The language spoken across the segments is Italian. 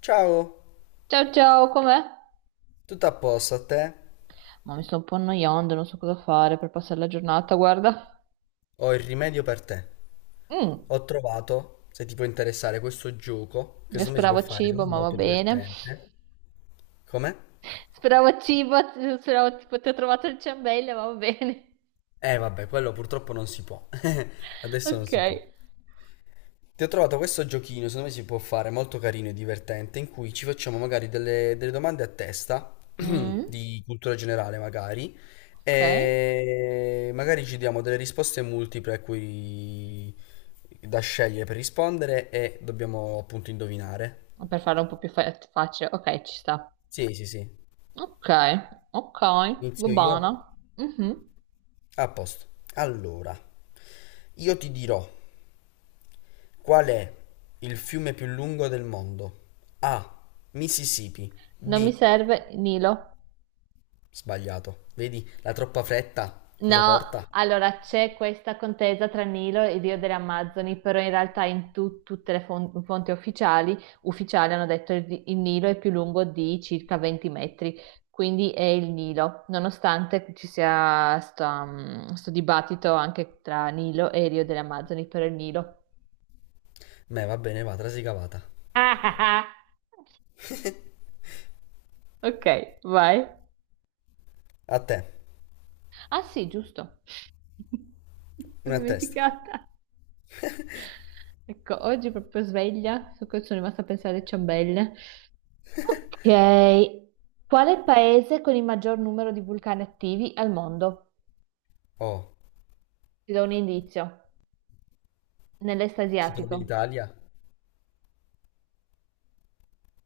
Ciao, Ciao ciao, com'è? tutto a posto a te? Ma mi sto un po' annoiando, non so cosa fare per passare la giornata, guarda. Ho il rimedio per te. Mm, Ho trovato, se ti può interessare, questo gioco che io secondo me si può speravo fare, cibo, secondo me ma è va molto bene. divertente. Come? Speravo cibo, speravo tipo ti ho trovato il ciambello, ma va bene. Eh vabbè, quello purtroppo non si può. Adesso non si può. Ok. Ti ho trovato questo giochino, secondo me si può fare, molto carino e divertente, in cui ci facciamo magari delle domande a testa, Mm, di cultura generale magari, ok. e magari ci diamo delle risposte multiple a cui da scegliere per rispondere e dobbiamo appunto indovinare. Per farlo un po' più facile, ok, ci sta. Sì, sì, sì. Ok, ok, va Inizio bene. io. Mhm. A posto. Allora, io ti dirò qual è il fiume più lungo del mondo. A. Mississippi. Non mi B. serve Nilo. Sbagliato. Vedi, la troppa fretta cosa No, porta? allora c'è questa contesa tra Nilo e Dio delle Amazzoni, però in realtà in tutte le fonti ufficiali, ufficiali hanno detto il Nilo è più lungo di circa 20 metri, quindi è il Nilo, nonostante ci sia sto, sto dibattito anche tra Nilo e Rio delle Amazzoni, però è il Nilo. Beh, va bene, va, trasi cavata. Ah, ah, ah. Ok, vai. A te, Ah sì, giusto. Mi sono una a testa. dimenticata. Ecco, oggi proprio sveglia, so che sono rimasta a pensare alle ciambelle. Ok, qual è il paese con il maggior numero di vulcani attivi al mondo? Oh, Ti do un indizio. Nell'est si trova in asiatico. Italia?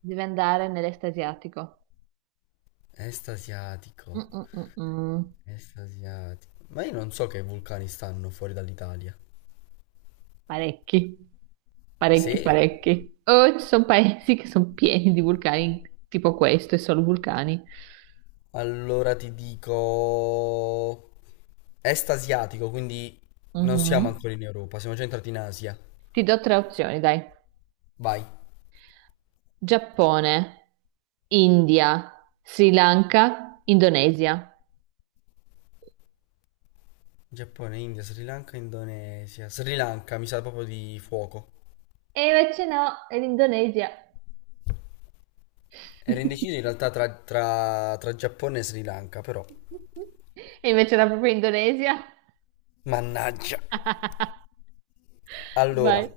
Devi andare nell'est asiatico. Est Mm, asiatico, mm, mm, mm. est asiatico. Ma io non so che vulcani stanno fuori dall'Italia. Parecchi, parecchi, Sì, parecchi. Oh, ci sono paesi che sono pieni di vulcani, tipo questo, e solo vulcani. allora ti dico... Est asiatico, quindi non siamo Mhm. ancora in Europa, siamo già entrati in Asia. Ti do tre opzioni, dai. Vai. Giappone, India, Sri Lanka, Indonesia. Giappone, India, Sri Lanka, Indonesia. Sri Lanka, mi sa proprio di fuoco. E invece no, è l'Indonesia. Ero indeciso in realtà tra, tra Giappone e Sri Lanka, però. E invece era proprio Indonesia. Mannaggia. Allora, Vai.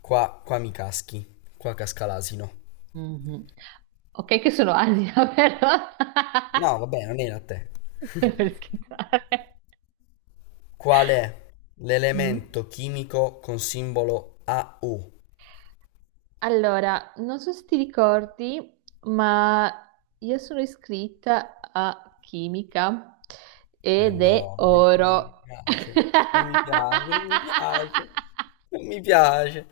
qua, qua mi caschi. Qua casca l'asino. Mhm. Ok, che sono Asia, però. No, vabbè, non era a te. Per scherzare. Qual è Mm. l'elemento chimico con simbolo AU? Allora, non so se ti ricordi, ma io sono iscritta a chimica Eh ed è no, non mi oro. piace. Non mi piace, non mi piace. Non mi piace.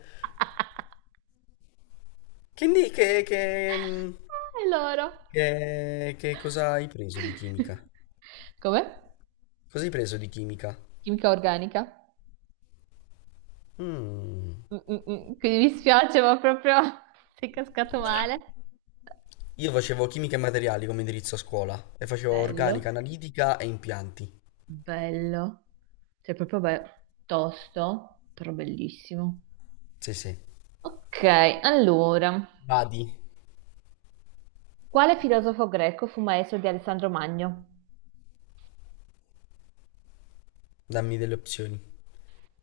Che, che, È l'oro. Che cosa hai preso di chimica? Come? Cosa hai preso di chimica? Chimica organica? Mm. Mm, mm, mm. Quindi mi spiace, ma proprio sei cascato male. Io facevo chimica e materiali come indirizzo a scuola e facevo organica, Bello, analitica e impianti. bello. Cioè, proprio tosto, però bellissimo. Sì, sì. Ok, allora, Vadi, quale filosofo greco fu maestro di Alessandro Magno? dammi delle opzioni,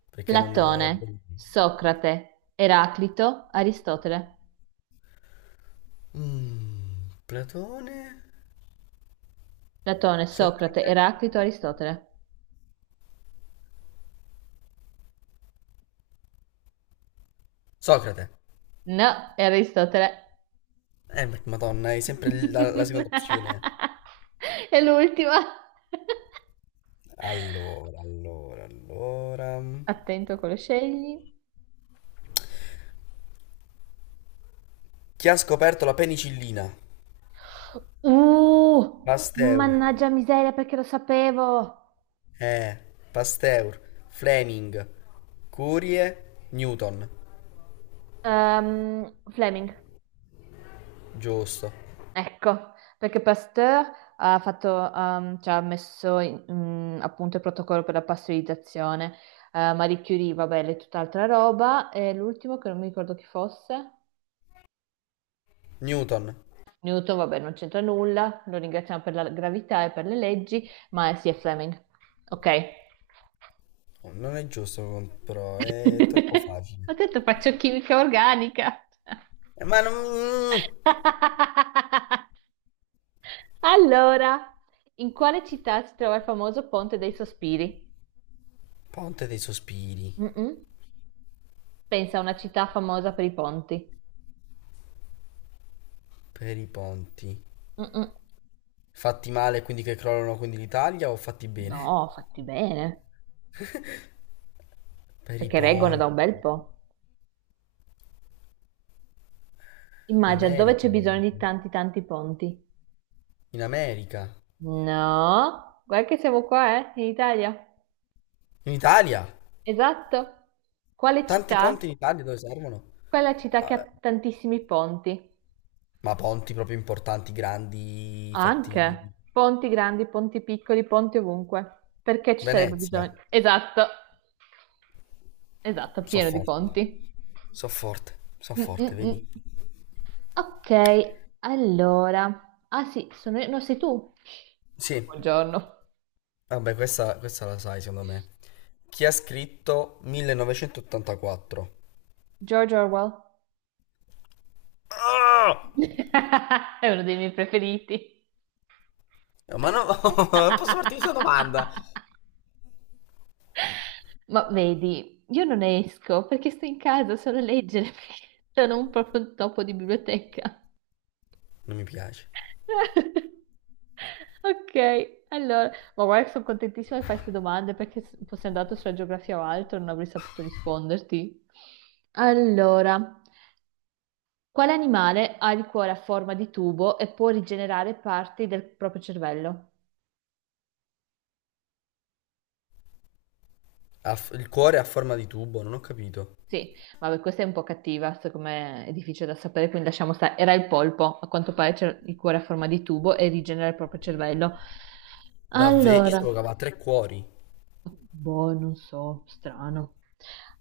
perché non ho... Platone, Socrate, Eraclito, Aristotele. Mm, Platone? Platone, Socrate, Socrate? Eraclito, Aristotele. Socrate. No, è Aristotele. Madonna, è sempre la seconda opzione. È l'ultima. Allora, allora, allora. Attento a quello scegli. Chi ha scoperto la penicillina? Pasteur. Mannaggia miseria, perché lo sapevo. Eh, Pasteur, Fleming, Curie, Newton. Fleming, Giusto. ecco, perché Pasteur ha fatto, ci ha messo appunto il protocollo per la pastorizzazione. Marie Curie, vabbè, è tutt'altra roba. E l'ultimo che non mi ricordo chi fosse. Newton. Newton, vabbè, non c'entra nulla. Lo ringraziamo per la gravità e per le leggi, ma sì, è Fleming. Ok. Oh, non è giusto, però è troppo Ho facile. detto faccio chimica organica. Ma non... mm, Allora, in quale città si trova il famoso Ponte dei Sospiri? Ponte dei sospiri. Mm-mm. Pensa a una città famosa per i ponti. Per i ponti. Mm-mm. Fatti male quindi che crollano quindi l'Italia o fatti bene? No, fatti bene, Per i perché reggono da ponti. un bel po'. Immagina dove L'America. c'è bisogno di tanti tanti ponti. In America. No, guarda che siamo qua, in Italia. In Italia. Esatto. Quale Tanti ponti in città? Italia dove servono? Quella città che ha Ah, tantissimi ponti. ma ponti proprio importanti, grandi, fatti... Anche ponti grandi, ponti piccoli, ponti ovunque. Perché ci sarebbe Venezia. bisogno? Esatto, esatto, So pieno di forte. ponti. So forte. So Mm, forte, mm, vedi? mm. Ok, allora. Ah sì, no, sei tu. Sì. Buongiorno. Vabbè, questa la sai, secondo me. Chi ha scritto 1984? George Orwell. Ah! È uno dei miei preferiti. No, ma no, non posso farti questa domanda. Ma vedi, io non esco perché sto in casa solo a leggere, perché sono un proprio topo di biblioteca. Non mi piace. Ok, allora, ma guarda, che sono contentissima che fai queste domande perché se fossi andato sulla geografia o altro non avrei saputo risponderti. Allora, quale animale ha il cuore a forma di tubo e può rigenerare parti del proprio cervello? Il cuore a forma di tubo, non ho capito. Sì, vabbè, questa è un po' cattiva, secondo me è difficile da sapere, quindi lasciamo stare. Era il polpo, a quanto pare c'è il cuore a forma di tubo e rigenera il proprio cervello. Davvero? Io Allora, sapevo che aveva 3 cuori. boh, non so, strano.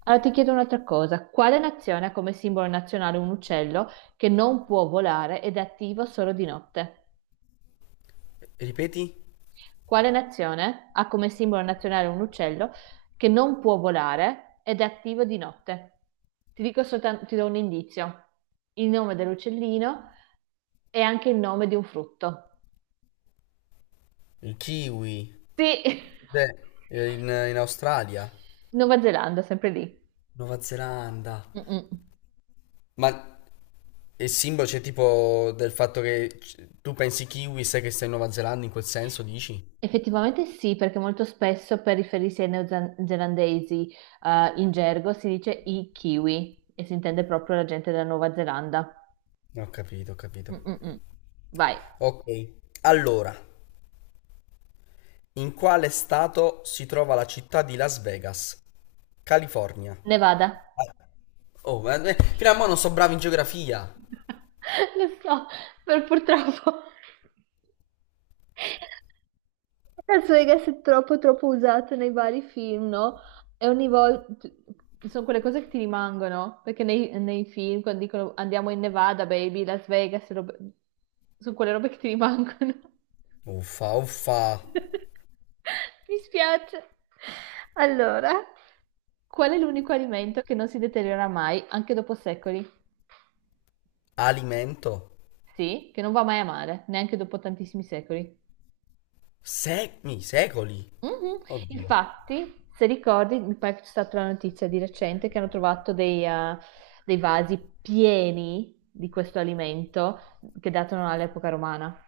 Allora ti chiedo un'altra cosa. Quale nazione ha come simbolo nazionale un uccello che non può volare ed è attivo solo di notte? Ripeti? Quale nazione ha come simbolo nazionale un uccello che non può volare ed è attivo di notte? Ti dico soltanto, ti do un indizio. Il nome dell'uccellino è anche il nome di un frutto. Il kiwi. Sì, Beh, in, in Australia. Nuova Zelanda, sempre lì. Nuova Zelanda. Mm-mm. Ma il simbolo c'è tipo del fatto che tu pensi kiwi, sai che stai in Nuova Zelanda, in quel senso dici? Effettivamente sì, perché molto spesso per riferirsi ai neozelandesi in gergo si dice i kiwi e si intende proprio la gente della Nuova Zelanda. No, ho capito, ho capito. Mm, mm, mm. Vai, Ok, allora, in quale stato si trova la città di Las Vegas? California. Nevada. Oh, fino a mo' non so bravo in geografia. Lo so, per purtroppo. Las Vegas è troppo troppo usato nei vari film, no? E ogni volta sono quelle cose che ti rimangono, perché nei film quando dicono andiamo in Nevada, baby, Las Vegas, robe- sono quelle robe che ti rimangono. Uffa, uffa. Mi spiace. Allora, qual è l'unico alimento che non si deteriora mai, anche dopo secoli? Alimento? Sì, che non va mai a male, neanche dopo tantissimi secoli. Secmi, secoli. Mhm. Oddio. Infatti, se ricordi, mi pare che c'è stata la notizia di recente che hanno trovato dei, dei vasi pieni di questo alimento che datano all'epoca romana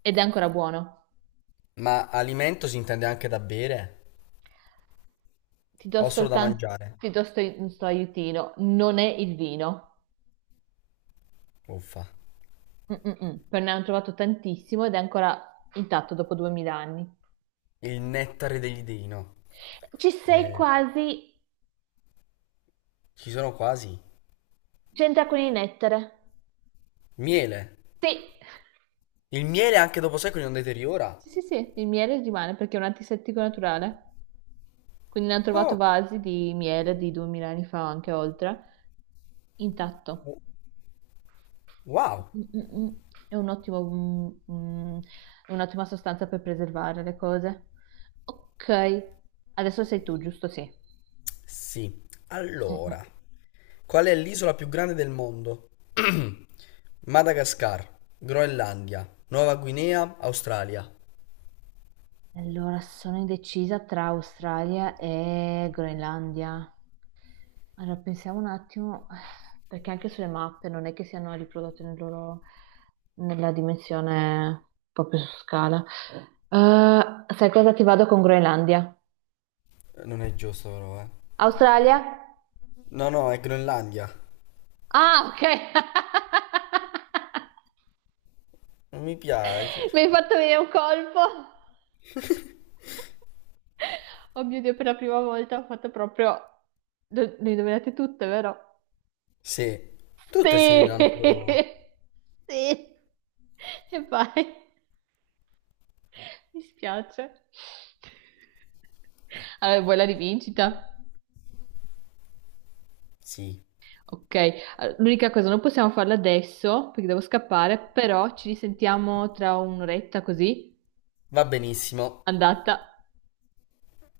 ed è ancora buono. Ma alimento si intende anche da bere? Ti do O solo da soltanto, mangiare? ti do sto, un sto aiutino, non è il vino. Uffa. Mm-mm-mm. Però ne hanno trovato tantissimo ed è ancora intatto dopo 2000 anni. Il nettare degli dei, no? Ci sei quasi, Ci sono quasi. c'entra con il nettare. Miele. Sì, Il miele anche dopo secoli non deteriora? sì, sì, sì, il miele rimane perché è un antisettico naturale. Quindi ne hanno trovato Oh, vasi di miele di 2000 anni fa, anche oltre, intatto. wow. Mm, mm, mm. È un ottimo, mm, mm, è un'ottima sostanza per preservare le cose. Ok, adesso sei tu, giusto? Sì. Sì. Mm, mm. Mm. Allora, qual è l'isola più grande del mondo? Madagascar, Groenlandia, Nuova Guinea, Australia. Allora, sono indecisa tra Australia e Groenlandia. Allora, pensiamo un attimo, perché anche sulle mappe non è che siano riprodotte nel loro- nella dimensione proprio su scala. Sai cosa ti vado con Groenlandia? Non è giusto però, eh. Australia? No, no, è Groenlandia. Ah, ok! Non mi piace. Mi hai fatto venire un colpo! Oh mio Dio, per la prima volta ho fatto proprio... Le indovinate tutte, vero? Sì, tutte si uniranno Sì! però. Sì! E vai! Mi spiace. Allora, vuoi la rivincita? Sì, Ok, allora, l'unica cosa, non possiamo farla adesso perché devo scappare, però ci risentiamo tra un'oretta così, va benissimo. andata. Ciao.